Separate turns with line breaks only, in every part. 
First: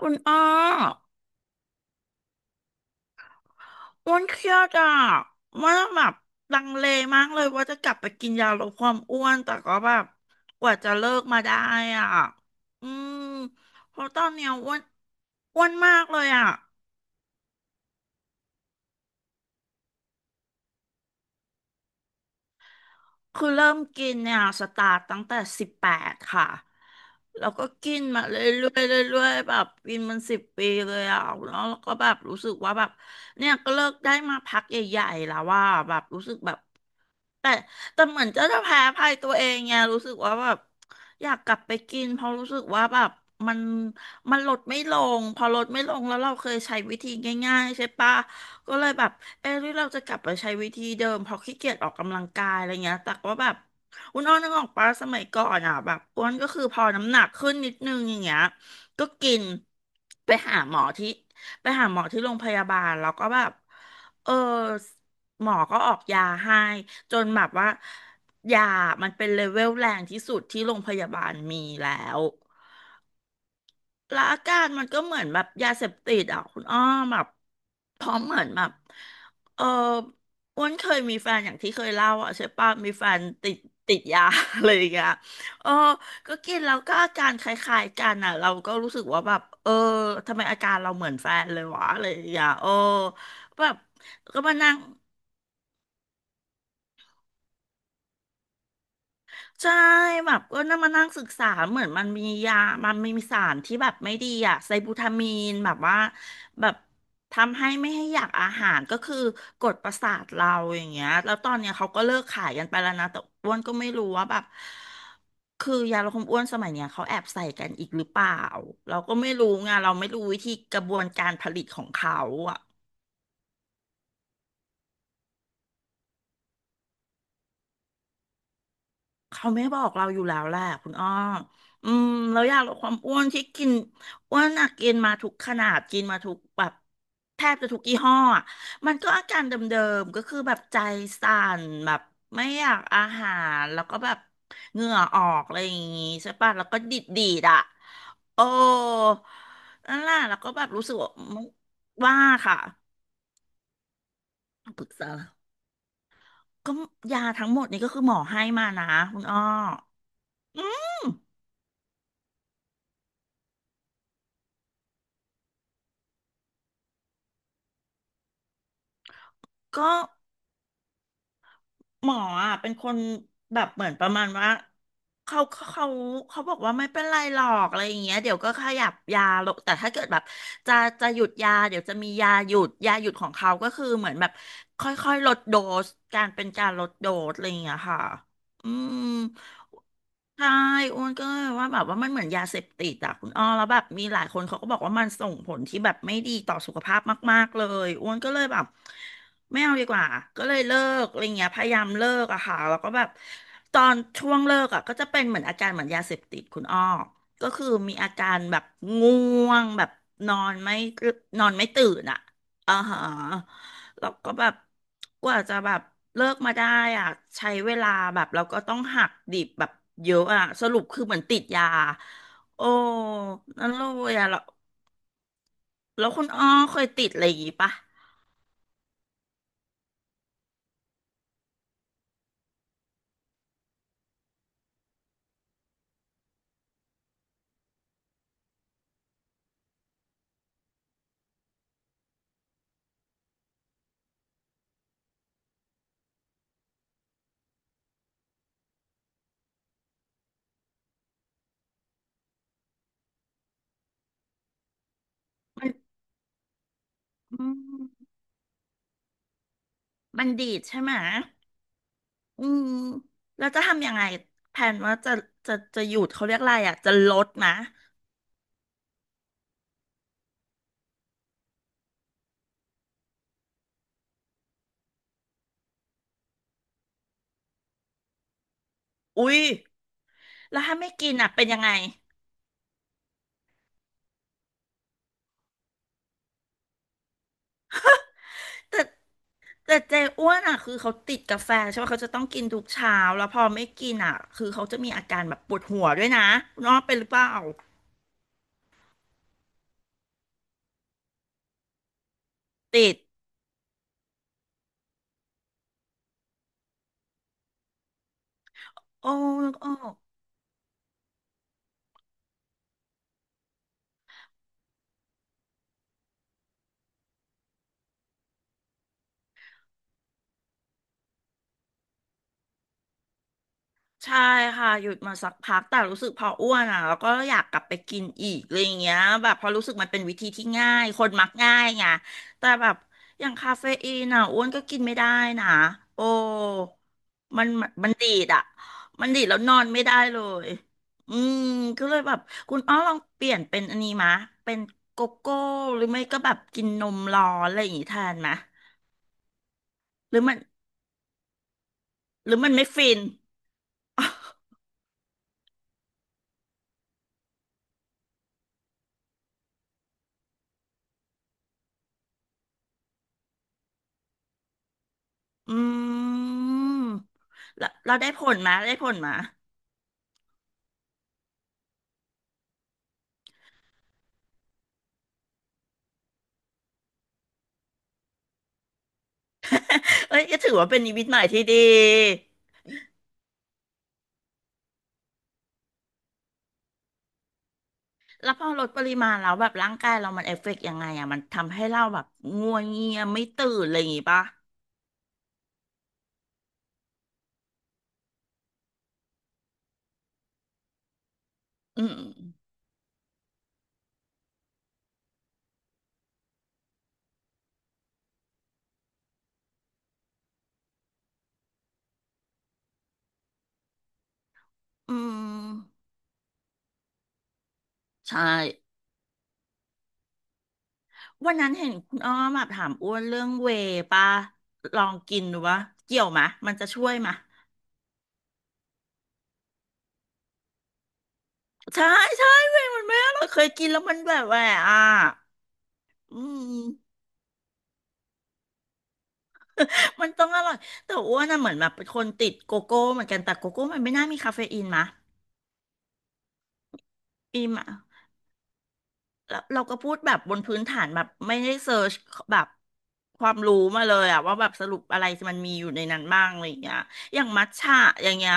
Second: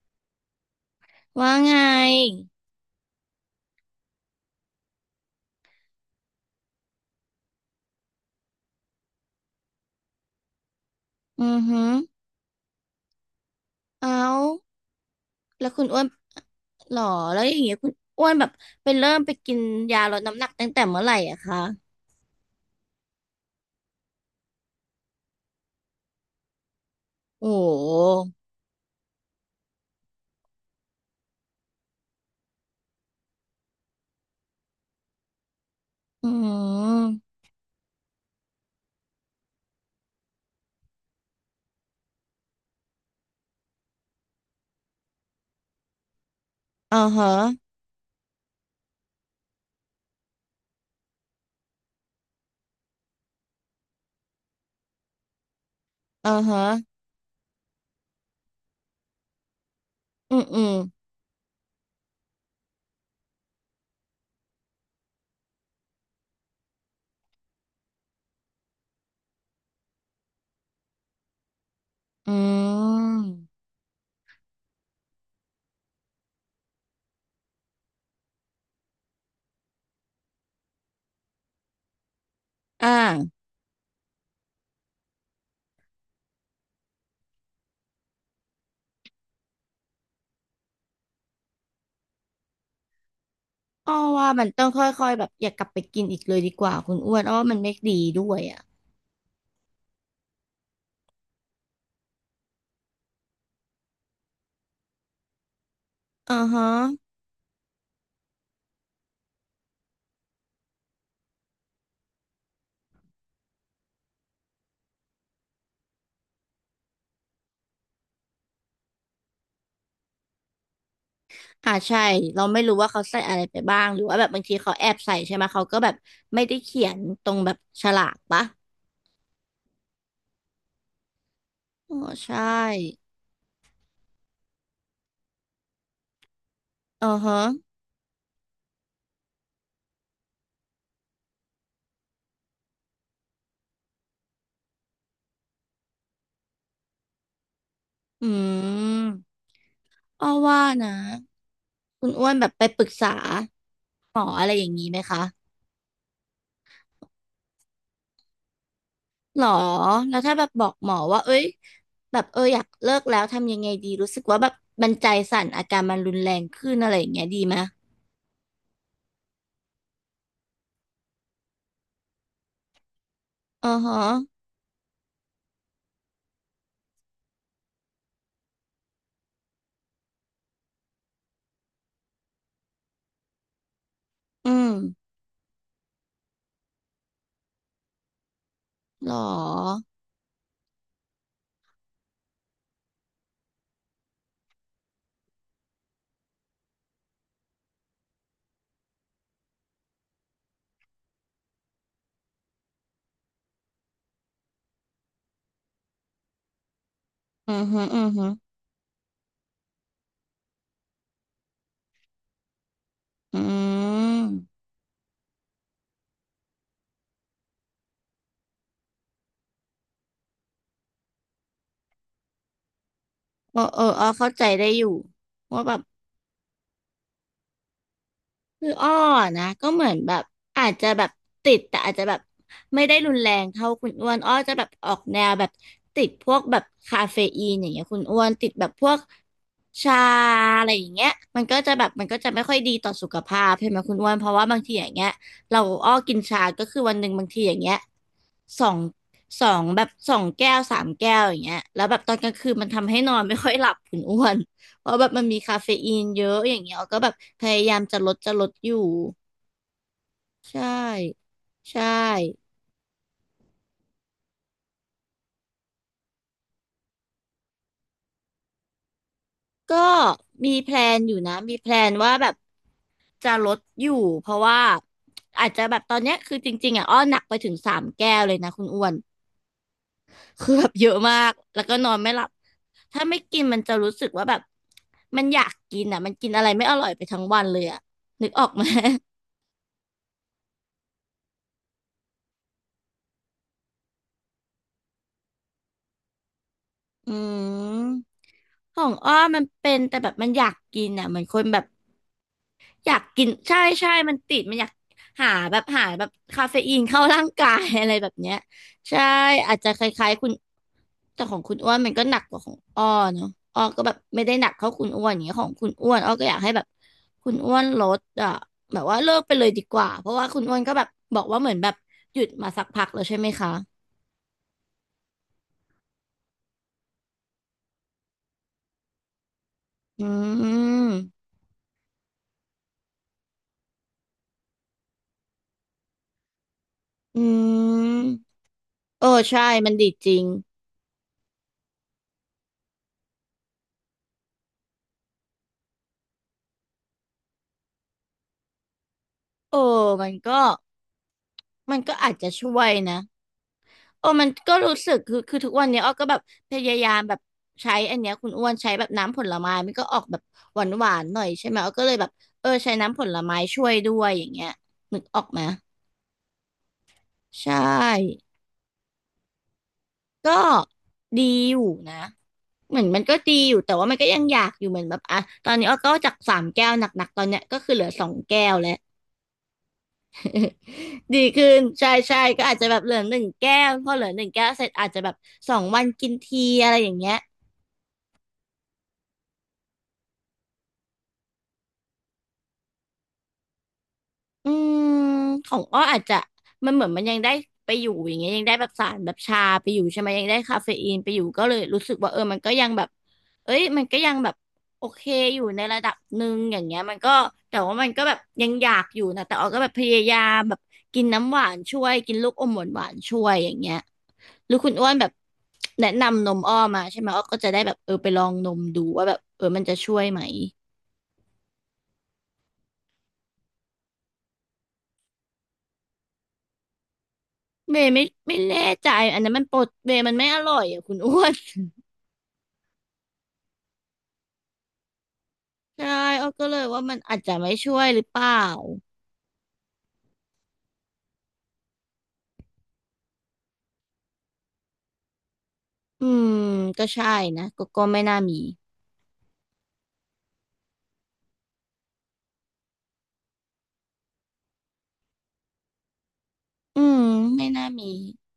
คุณอ้อ
ว่าไง
อ้วนเครียดอ่ะว่าแบบลังเลมากเลยว่าจะกลับไปกินยาลดความอ้วนแต่ก็แบบกว่าจะเลิกมา
อื
ได้
อหือ
อ่ะอืมเพราะ
เอา
ตอนเนี้ยอ้วนอ้
แล้
ว
ว
น
คุณ
มา
อ้ว
ก
น
เลยอ่ะ
หรอแล้วอย่างเงี้ยคุณอ้วนแบบไปเริ่มไปกินยาลดน้ำหนักตั้งแต่เมื่อไหร่อะคะ
คือเริ่มกินเนี่ยสตาร์ตตั้งแต่18ค่ะแล้
โอ้
วก็
โห
กินมาเรื่อยๆเรื่อยๆแบบกินมัน10 ปีเลยอ่ะแล้วก็แบบรู้สึกว่าแบบเนี่ยก็เลิกได้มาพักใหญ่ๆแล้วว่าแบบรู้
อื
สึกแบบ
ม
แต่แต่เหมือนเจะจะแพ้ภัยตัวเองไงรู้สึกว่าแบบอยากกลับไปกินเพราะรู้สึกว่าแบบมันมันลดไม่ลงพอลดไม่ลงแล้วเราเคยใช้วิ
อ่า
ธี
ฮะ
ง่ายๆใช่ปะก็เลยแบบเออหรือเราจะกลับไปใช้วิธีเดิมเพราะขี้เกียจออกกำลังกายอะไรเงี้ยแต่ว่าแบบอุนอ้อนนึกออกปะสมัยก่อนอ่ะแบบอ้ว
อ่า
นก็
ฮะ
คือพอน้ำหนักขึ้นนิดนึงอย่างเงี้ยก็กินไป
อืม
หา
อืม
หมอที่ไปหาหมอที่โรงพยาบาลแล้วก็แบบเออหมอก็ออกยาให้ จนแบบว่ายามันเป็นเลเวลแรงที่สุดที่โรงพยาบาลมีแล้ว
อืม
แล้วอาการมันก็เหมือนแบบยาเสพติดอ่ะคุณอ้อมแบบพร้อมเหมือนแบบเอออ้วนเคยมีแฟนอย่างที่เคยเล่าอ่ะใช่ปะ
อ่
มีแฟน
า
ติดยา อะไรอย่างเงี้ยเออก็กินแล้วก็อาการคล้ายๆกันอ่ะเราก็รู้สึกว่าแบบเออทำไมอาการเราเหมือนแฟนเลยวะอะไรอย่างเงี้ยเออแบบ
อ้อว่า
ก็
มัน
มา
ต้อง
นั่ง
ค่อยๆแบบอย่ากลับไปกินอีกเลยดีกว่าคุณอ้วนอ้อว่ามันไม่ดีด้วยอะ
ใช่แบบก็นั่งมานั่งศึกษาเหมือนมันมียามันมีสารที่แบบไม่ดีอะไซบูทามีนแบบว่า
อ่าฮะ
แบบทำให้ไม่ให้อยากอาหารก็คือกดประสาทเราอย่างเงี้ยแล้วตอนเนี้ยเขาก็เลิกขายกันไปแล้วนะแต่อ้วนก็ไม่รู้ว่าแบบคือยาลดความอ้วนสมัยเนี้ยเขาแอบใส่กันอีกหรือเปล่าเราก็ไม่รู้ไงเราไม่รู้วิธีกระบวนการผลิต
อ่า
ของ
ใช่
เขา
เราไม่รู้ว่าเขาใส่อะไรไปบ้างหรือว่าแบบบางทีเขาแอบใส่ใช่ไหมเขาก็แบบไม่ได้เขียนตรงแบบฉลากปะ
เขาไม่บอกเราอยู่แล้วแหละคุณอ้ออื
อ๋อ
ม
ใช่
แล้วยาลดความอ้วนที่กินอ้วนอะกินมาทุกขนาดกินมาทุกแบบ
อือฮะ
แทบจะทุกยี่ห้ออะมันก็อาการเดิมๆก็คือแบบใจสั่นแบบไม่อยากอาหารแล้วก็แบบเหงื่อออกอะไรอย่างงี้ใช่ปะแล้วก็ดิดดีดอ่ะ
อื
โอ้
ม
นั่นแหละ
อ้อ
แล้วก็
ว่า
แบบรู้
นะ
สึกว่า
คุณ
ว่า
อ้วนแบบ
ค่ะ
ไปปรึกษาหมออะไรอย่าง
ป
นี้
รึก
ไหม
ษา
คะ
ก็ยาทั้งหมดนี้ก็คือหมอให้มานะคุณอ้อ
หรอ แล้วถ้าแบบ
อื
บอกหมอ
ม
ว่าเอ้ยแบบเอออยากเลิกแล้วทำยังไงดีรู้สึกว่าแบบมันใจสั่นอาการมันรุนแรงขึ้นอะไรอย่างเงี้ยดีไหม
ก็ หมออ่ะเป็นคนแบ
อื
บ
อ
เหมือน
ฮะ
ประมาณว่าเขาเขาบอกว่าไม่เป็นไรหรอกอะไรอย่างเงี้ยเดี๋ยวก็ขยับยาลงแต่ถ้าเกิดแบบจะจะหยุดยาเดี๋ยวจะมียาหยุดยาหยุดของเขาก็คือเหมือนแบบ
อืม
ค่อยๆลดโดสการเป็นการลดโดสอะไรอย่างเงี้ยค่ะอืม
หรอ
ใช่อ้วนก็ยว่าแบบว่ามันเหมือนยาเสพติดอะคุณอ้อแล้วแบบมีหลายคนเขาก็บอกว่ามันส่งผลที่แบบไม่ดีต่อสุขภาพมากๆเลยอ้วนก็เลยแบบ ไม่เอาดีกว่าก็เลยเลิกอะไรเงี้ยพยายามเลิกอะค่ะแล้วก็แบบตอนช่วงเลิกอะก็จะเป็นเหมือนอาการเหมือนยาเสพติดคุณอ้อก็
อือ
คือ
ฮึ
มี
อือ
อา
ฮึ
การแบบง่วงแบบนอนไม่นอนไม่ตื่นอะอ่าฮะ
อื
แล้วก็
ม
แบบกว่าจะแบบเลิกมาได้อะใช้เวลาแบบเราก็ต้องหักดิบแบบเยอะอะสรุปคือเหมือนติดยาโอ้
เออ
นั่น
เอ
เล
ออ้อ
ยอะ
เข้า
แล้ว
ใจได้อยู่ว่าแบบ
แล้วคุณอ้อเคยติดอะไรอย่างงี้ปะ
คืออ้อนะก็เหมือนแบบอาจจะแบบติดแต่อาจจะแบบไม่ได้รุนแรงเท่าคุณอ้วนอ้อจะแบบออกแนวแบบติดพวกแบบคาเฟอีนอย่างเงี้ยคุณอ้วนติดแบบพวกชาอะไรอย่างเงี้ยมันก็จะไม่ค่อยดีต่อสุขภาพใช่ไหมคุณอ้วนเพราะว่าบางทีอย่างเงี้ยเราอ้อกินชาก็คือวันหนึ่งบางทีอย่างเงี้ยสองสองแบบสองแก้วสามแก้วอย่างเงี้ยแล้วแบบตอนกลางคืนมันทำให้นอนไม่ค่อยหลับคุณอ้วน เพราะแบบมันมีคา
มั
เฟ
น
อีนเยอะอย่างเงี้ยออยก็แบบพ
อื
ยายามจะล
ม
ดจะลดอยู่
บัณฑิต
ใช่
ใช่ไหม
ใช่
อืมแล้วจะทำยังไงแผนว่าจะจะหยุดเขาเรียกอะไรอ่ะจะลดนะ
ก็มีแพลนอยู่นะมีแพลนว่าแบบจะลดอยู่เพราะว่าอาจจะแบบตอนเนี้ยคือจริงๆอ่ะอ้อหนักไปถึงสามแก้วเลยนะคุณอ้วน
อุ้ย
คือ
แล้ว
แบบ
ถ้า
เย
ไม่
อะ
กิ
มา
นอ่ะ
ก
เป็นยั
แล้
ง
ว
ไง
ก็นอนไม่หลับถ้าไม่กินมันจะรู้สึกว่าแบบมันอยากกินอ่ะมันกินอะไรไม่อร่อยไปทั้งวันเลยอ่ะนึกออกไหม
แต่แต่อ้วนอ่ะคือเขาติดกาแฟใช่ไหม เขาจะต้องกินทุกเช้าแล้วพอไม่กินอ่ะคือเขาจะมีอาการแบบปวดหัวด้วยนะน้องเป็นหรื
อื
อเปล่า
ม ของอ้อมันเป็นแต่แบบมันอยากกินอ่ะเหมือนคนแบบ
ติ
อยา
ด
กกินใช่ใช่มันติดมันอยากหาแบบคาเฟอีนเข้าร่างกาย อะไรแบบเนี้ยใช่
โอ้นึ
อา
ก
จ
อ
จะ
อ
ค
ก
ล้ายๆคุณแต่ของคุณอ้วนมันก็หนักกว่าของอ้อเนาะอ้อก็แบบไม่ได้หนักเท่าคุณอ้วนอย่างเงี้ยของคุณอ้วนอ้อก็อยากให้แบบคุณอ้วนลดอ่ะแบบว่าเลิกไปเลยดีกว่าเพราะว่าคุณอ้วนก็แบบบอกว่าเหมือนแบบหยุดมาสักพักแล้วใช่ไหมคะ
ใช่ค่ะหยุดมาสักพักแต่รู้สึกพออ้วนอ่ะแล้วก็อยากกลับไปกินอีกอะไรอย่างเงี้ยแบบพอรู้สึกมันเป็น
อื
วิธีที่ง่าย
ม
คนมักง่ายไงแต่แบบอย่างคาเฟอีนอ่ะอ้วนก็กินไม่ได้นะโอ้
อื
มันดี
ม
ดอ่ะ
เอ
มัน
อ
ดีดแล้ว
ใช่
นอน
มัน
ไม่
ดี
ได้
จ
เล
ริง
ยอืมก็เลยแบบคุณอ้อลองเปลี่ยนเป็นอันนี้มะเป็นโกโก้หรือไม่ก็แบบกินนมร้อนอะไรอย่างงี้แทนมะ
เออมัน
หรือ
ก็
มัน
มันก็อาจจะ
หรือมัน
ช่ว
ไม่
ย
ฟิ
นะ
น
โอ้มันก็รู้สึกคือคือทุกวันเนี้ยอ้อก็แบบพยายามแบบใช้อันเนี้ยคุณอ้วนใช้แบบน้ำผลไม้มันก็ออกแบบหวานหวานหน่อยใช่ไหมอ้อก็เลยแบบเออใช้น้ำผลไม้ช่วยด้วยอย่างเงี้ยนึกออกไหม
อืม
ใช
แล้วเราได้
่
ผลมาได้ผลมา
ก็ดีอยู่นะเหมือนมันก็ดีอยู่แต่ว่ามันก็ยังอยากอยู่เหมือนแบบอ่ะตอนนี้อ้อก็จากสามแก้วหนักๆตอนเนี้ยก็คือเหลือสองแก้วแล้ว
เอ้ยก็ถือว่าเป็นนิมิต ให
ดี
ม่ที่
ขึ้
ดี
นใช่ใช่ก็อาจจะแบบเหลือหนึ่งแก้วพอเหลือหนึ่งแก้วเสร็จอาจจะแบบสองวันกินทีอะไรอย่างเงี้ย
แล้วพอลดปริมาณแล้วแบบร่างกายเรามันเอฟเฟกต์ยังไงอ่ะมันทำให้เราแบบงัวเงียไม่ตื่นอะไรอย่างงี้ป่ะ
อืมของอ้ออาจจะมันเหมือนมันยังได้ไปอยู่อย่างเงี้ยยังได้แบบสารแบบชาไปอยู่ใช่ไหมยังได้คาเฟอีนไปอยู่ก็เลยรู้
อื
สึก
ม
ว่าเออมันก็ยังแบบเอ้ยมันก็ยังแบบโอเคอยู่ในระดับหนึ่งอย่างเงี้ยมันก็แต่ว่ามันก็แบบยังอยากอยู่นะแต่อ้อก็แบบพยายามแบบกินน้ำหวานช่วยกินลูกอมหวานหวานช่วยอย่างเงี้ยหรือคุณอ้ว
อื
นแบบ
ม
แนะนำนมอ้อมาใช่ไหมอ้อก็จะได้แบบเออไปล
ใช่
องนมดูว่าแบบเออมันจะช่วยไหม
วันนั้นเห็นคุณอ้อมแบบถามอ้วนเรื่องเวย์ป่ะลองกินดูวะเกี่ยวมะมันจะช่วยมะ
เบย์ไม่แน่ใจอันนั้นมันปดเบย์มันไม่อร่อยอ่ะคุณอ้วน
ใช่ใช่เวย์มันไม่อร่อยเคยกินแล้วมันแบบแหวะอ่ะ
ใช่
อื
อ้อก็เล
ม
ยว่ามันอาจจะไม่ช่วยหรือเปล่า
มันต้องอร่อยแต่อ้วนน่ะเหมือนแบบเป็นคนติดโกโก้เหมือนกันแต่โกโก้มันไม่น่ามีคาเฟอีนมะ
อืมก็ใช่นะ
อีม
ก็
อะ
ก็ไม่น่ามี
แล้วเราก็พูดแบบบนพื้นฐานแบบไม่ได้เซิร์ชแบบความรู้มาเลยอะว่าแบบสรุปอะไรมันมีอยู่ในนั้นบ้างอะไรอย่างเงี้ย
อืม
อย่างมั
ไม่
ท
น่า
ฉะ
มี
อย่างเงี้ย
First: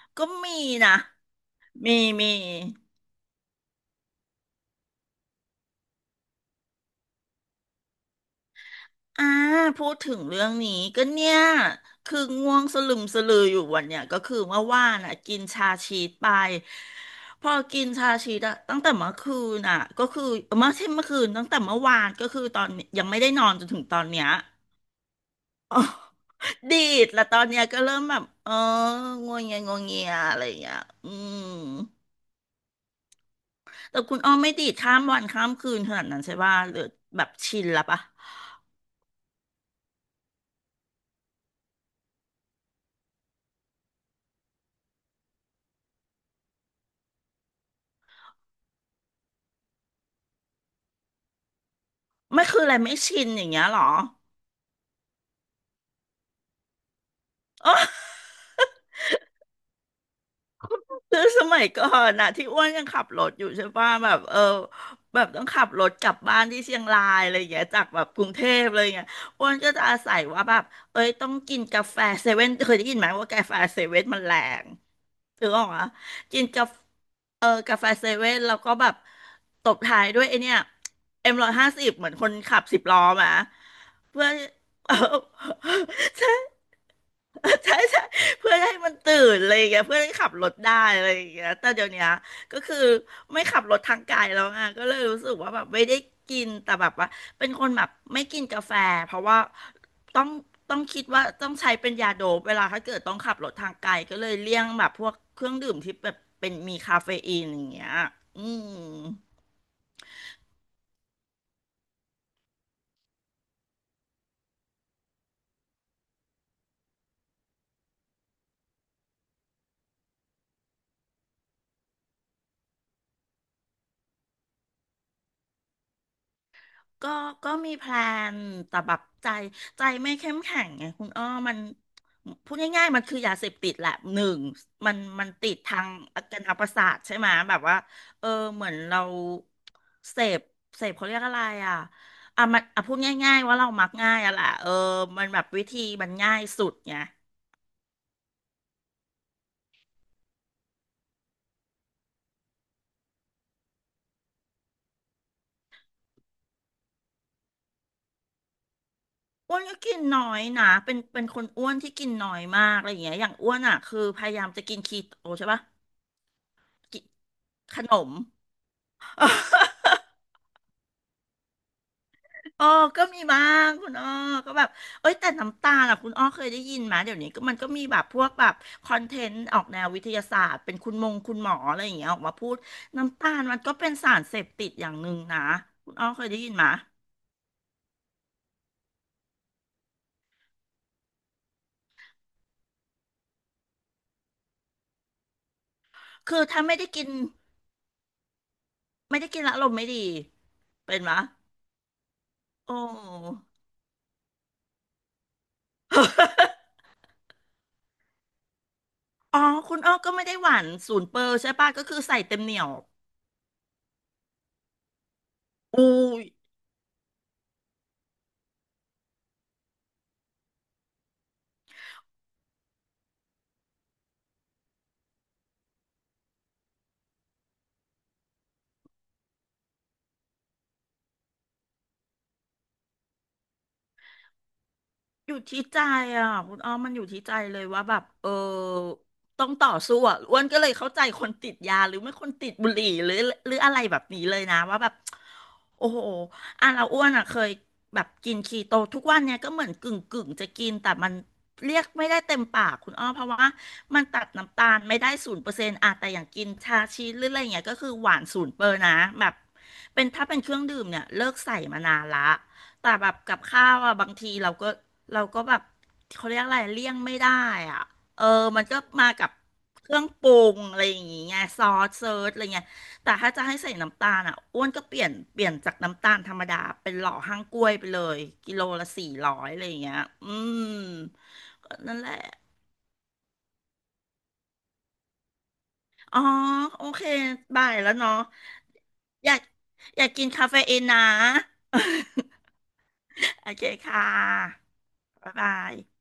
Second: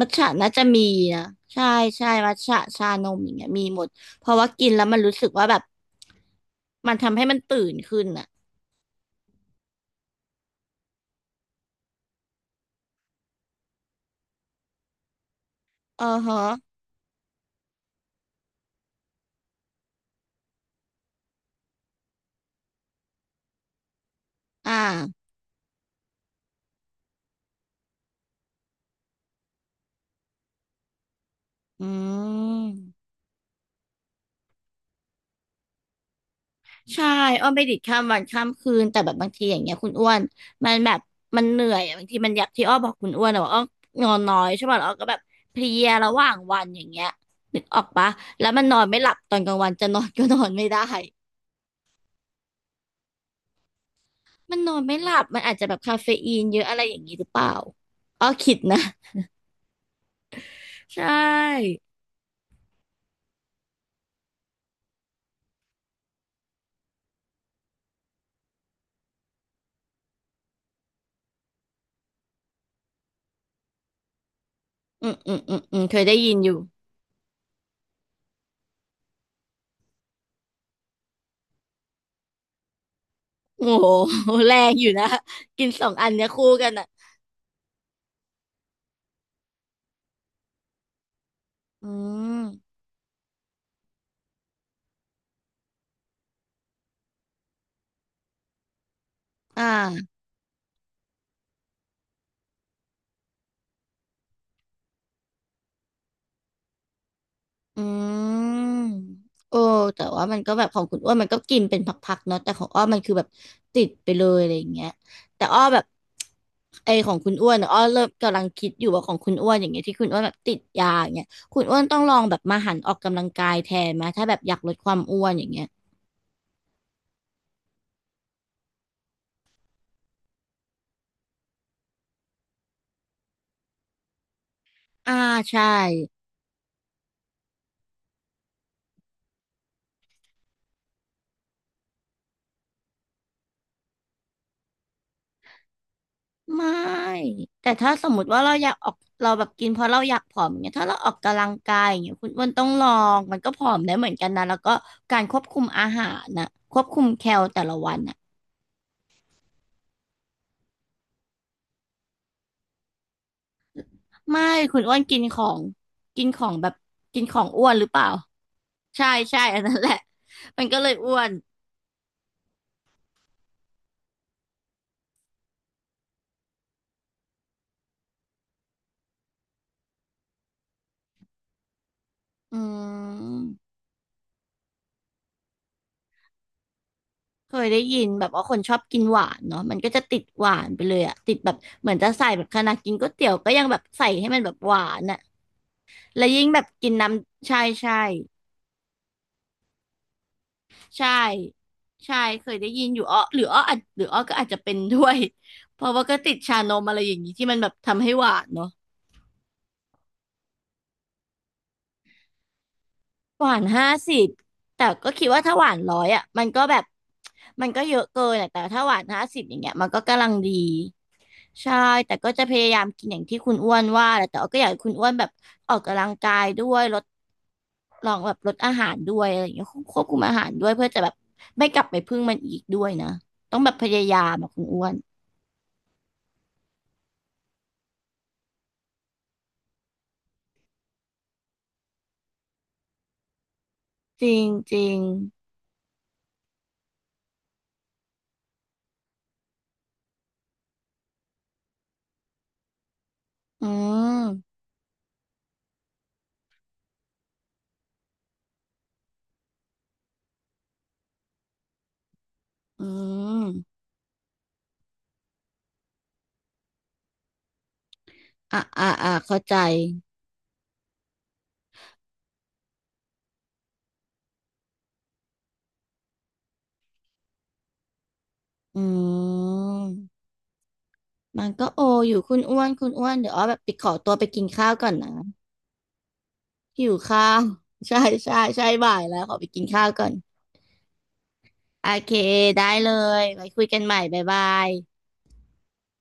มัท
ก็
ฉะน่า
มี
จะมี
นะ
นะใช่
มี
ใช่
มี
มัทฉะชานมอย่างเงี้ยมีหมดเพราะว่ากินแล้วมันรู้สึกว่าแบบมันทำให้มันตื่นขึ้นอ่ะ
อ่าพูดถึงเรื่องนี้ก็เนี่ยคือง่วงสลึมสลืออยู่วันเนี่ยก็คือเมื่อว่านอ่ะกินชาชี
เออ
สไป
ฮะ
พอกินชาชีสอะตั้งแต่เมื่อคืนอ่ะก็คือเมื่อใช่เมื่อคืนตั้งแต่เมื่อวานก็คือตอนนี้ยังไม่ได้นอนจนถึงตอนเนี้ย
อ่า
อ๋อดีดแล้วตอนเนี้ยก็เริ่มแบบเอองวงเงียงวงเงียอะไรอย่างเงี้ยอืม
อืม
แต่คุณอ้อมไม่ดีดข้ามวันข้ามคืนขนาดนั้นใช่ป่ะหรือ
ใช่
แบบ
อ้อน
ชิ
ไป
น
ดิด
แล้ว
ข้า
ป่ะ
มวันข้ามคืนแต่แบบบางทีอย่างเงี้ยคุณอ้วนมันแบบมันเหนื่อยอะบางทีมันอยากที่อ้อบอกคุณอ้วนอะว่าอ้อนอนน้อยใช่ป่ะแล้วอ้อก็แบบเพลียระหว่างวันอย่างเงี้ยนึกออกปะแล้วมันนอนไม่หลับตอนกลางวันจะนอนก็นอนไม่ได้
ไม่คืออะไรไม่ชินอย่างเงี้ยเหรอ
มันนอนไม่หลับมันอาจจะแบบคาเฟอีนเยอะอะไรอย่างงี้หรือเปล่าอ้อคิดนะใช
คือสมัย
่
ก่อนน่ะที่อ้วนยังขับรถอยู่ใช่ป่ะแบบเออแบบต้องขับรถกลับบ้านที่เชียงรายอะไรอย่างเงี้ยจากแบบกรุงเทพเลยางเงี้ยอ้วนก็จะอาศัยว่าแบบเอ้ยต้องกินกาแฟเซเว่นเคยได้ยินไหมว่ากาแฟเซเว่นมันแรง
อืมอืม
ถือ
อืม
ออก
อืม
อ่ะ
เคยได้ยิน
กิน
อยู่
กาแฟเออกาแฟเซเว่นแล้วก็แบบตบท้ายด้วยไอเนี้ยM150เหมือนคนขับสิบล้อมา
โอ้โ
เพื่อ
หแรงอยู่นะกินสองอัน เนี้ย
ใช่
คู่กันอ่ะ
ใช่ใช่เพื่อให้มันตื่นอะไรอย่างเงี้ยเพื่อให้ขับรถได้อะไรอย่างเงี้ยแต่เดี๋
อื
ยวเนี้ย
ม
ก็คือไม่ขับรถทางไกลแล้วไงก็เลยรู้สึกว่าแบบไม่ได้กินแต่แบบว่าเป็นคนแบบไม่กินกาแฟเพราะว่า
อ่า
ต้องต้องคิดว่าต้องใช้เป็นยาโดปเวลาถ้าเกิดต้องขับรถทางไกลก็เลยเลี่ยงแบบพวกเครื่องดื่มที่แบบเป็นมีคาเฟอีนอย่าง
อื
เงี้ย
ม
อืม
โอ้แต่ว่ามันก็แบบของคุณอ้วนมันก็กินเป็นพักๆเนาะแต่ของอ้อมันคือแบบติดไปเลยอะไรอย่างเงี้ยแต่อ้อแบบไอของคุณอ้วนอะอ้อเริ่มกำลังคิดอยู่ว่าของคุณอ้วนอย่างเงี้ยที่คุณอ้วนแบบติดยาอย่างเงี้ยคุณอ้วนต้องลองแบบมาหันออกกำลังกายแทนไหมถ้าแบบอยากลดความอ้วนอย่างเงี้ย
ก็ก็มีแพลนแต่แบบใจไม่เข้มแข็งไงคุณอ้อมัน พูดง่ายๆมันคือยาเสพติดแหละ หนึ่ง มัน
อ่า
มันติด
ใช่
ทางอาการทางประสาทใช่ไหม แบบว่า เออ เหมือนเราเสพเสพเขาเรียกอะไรอ่ะมันพูดง่ายๆว่าเรามักง่ายอ่ะแหละเออมันแบบวิธีมันง่ายสุ
ไม่
ดไง
แต่ถ้าสมมติว่าเราอยากออกเราแบบกินเพราะเราอยากผอมอย่างเงี้ยถ้าเราออกกำลังกายอย่างเงี้ยคุณอ้วนต้องลองมันก็ผอมได้เหมือนกันนะแล้วก็การควบคุมอาหารนะควบคุมแคลแต่ละวันน่ะ
อ้วนก็กินน้อยนะ เป็นคนอ้วนที่กินน้อยมากอะไรอย่างเงี้ยอย่างอ้วนอ่ะคือพยา
ไม่
ยามจะกิ
คุ
น
ณอ้ว
คี
น
โต
กินขอ
ใช่
ง
ปะ
กินของแบบ
กิน
กินของอ้วน
ข
หรือ
น
เปล่า
ม
ใช่ใช่อันนั้นแห ละมันก็เลยอ้วน
เอ้อก็มีบ้างคุณอ้อก็แบบเอ้ยแต่น้ำตาลอ่ะคุณอ้อเคยได้ยินไหมเดี๋ยวนี้ก็มันก็มีแบบพวกแบบคอนเทนต์ออกแนววิทยาศาสตร์เป็นคุณมงคุณหมออะไรอย่างเงี้ยออกมาพู
อื
ดน้ำตาลมันก็
ม
เป็นสารเสพติดอย่างหนึ่งนะคุณอ้อเคยได้ยินไหม
เคยได้ยินแบบว่าคนชอบกินหวานเนาะมันก็จะติดหวานไปเลยอะติดแบบเหมือนจะใส่แบบขนาดกินก๋วยเตี๋ยวก็ยังแบบใส่ให้มันแบบหวานอะ และ
คือ
ยิ่งแบ
ถ้า
บ
ไม่ได้
กิน
กิ
น้
น
ำใช่ใช่
ไม่ได้กินและอารมณ์ไม่ดีเป็น
ใช่
ไหม
ใช่เคยได้
โอ้
ยินอยู่อ้อหรืออ้ออาจหรืออ้อก็อาจจะเป็นด้วยเพราะว่าก็ติดชาน มอะไรอย่างนี้ที่มันแบบทำให้หวานเนาะ
อ๋อคุณอ้อก็ไม่ได้หวานศูนย์เปอร์ใช่ป่ะก็คือใส่เต็มเหนียว
หวานห้าสิบแต่ก็คิดว่าถ้าหวาน
อู้
ร้อยอ่ะมันก็แบบมันก็เยอะเกินอะแต่ถ้าหวานห้าสิบอย่างเงี้ยมันก็กำลังดีใช่แต่ก็จะพยายามกินอย่างที่คุณอ้วนว่าแหละแต่อก็อยากให้คุณอ้วนแบบออกกำลังกายด้วยลดลองแบบลดอาหารด้วยอะไรอย่างเงี้ยควบคุมอาหารด้วยเพื่อจะแบบไม่กลับไปพึ่งมันอีกด้วยนะต้องแบบพยายามอะคุณอ้วน
อยู่ที่ใจอ่ะคุณอ้อมมันอยู่ที่ใจเลยว่าแบบเออต้องต่อสู้อ่ะอ้วนก็เลยเข้าใจคนติดยาหรือไม่คนติดบุหรี่หรืออะไรแบบ
จ
นี้
ริ
เลย
ง
นะ
จ
ว่า
ริ
แบบ
ง
โอ้โหอ่ะเราอ้วนอ่ะเคยแบบกินคีโตทุกวันเนี่ยก็เหมือนกึ่งกึ่งจะกินแต่มันเรียกไม่ได้เต็มปากคุณอ้อเพราะว่า
อื
มันตัด
ม
น้ำตาลไม่ได้0%อะแต่อย่างกินชาชีสหรืออะไรอย่างเงี้ยก็คือหวานศูนย์เปอร์นะแบบเป็นถ้าเป็นเครื่องดื่มเนี่ยเลิกใส่มานานละ
อื
แต่แบบกับข้าว
ม
อ่ะบางทีเราก็แบบเขาเรียกอะไรเลี่ยงไม่ได้อ่ะเออ
อ่ะ
มันก็
อ่ะ
มา
อ่ะ
กับ
เข้าใจ
เครื่องปรุงอะไรอย่างงี้ไงซอสเซิร์ชอะไรเงี้ยแต่ถ้าจะให้ใส่น้ำตาลอ่ะอ้วนก็เปลี่ยนจากน้ำตาลธรรมดาเป็นหล่อห้างกล้วยไปเลยกิโล
อ
ละสี่
ื
ร้อยอะไรอย่างเงี้ย
ม
อืม
มันก็
ก็
โอ
นั่นแห
อ
ละ
ยู่คุณอ้วนคุณอ้วนเดี๋ยวอ้อแบบไปขอตัวไปกินข้าวก่อนนะ
อ๋อโอ
หิว
เค
ข้าว
บ่าย แล้ว
ใช่
เนาะ
ใช่ใช่บ่ายแล้ว
อ
ข
ยา
อ
ก
ไปกินข้าว
อ
ก่อ
ยาก
น
กินคาเฟอีนนะ
โอเค ได้เลยไว้
โอ
คุ
เค
ยกันใหม่
ค่
บ๊ายบา
ะ
ย
บ๊ายบาย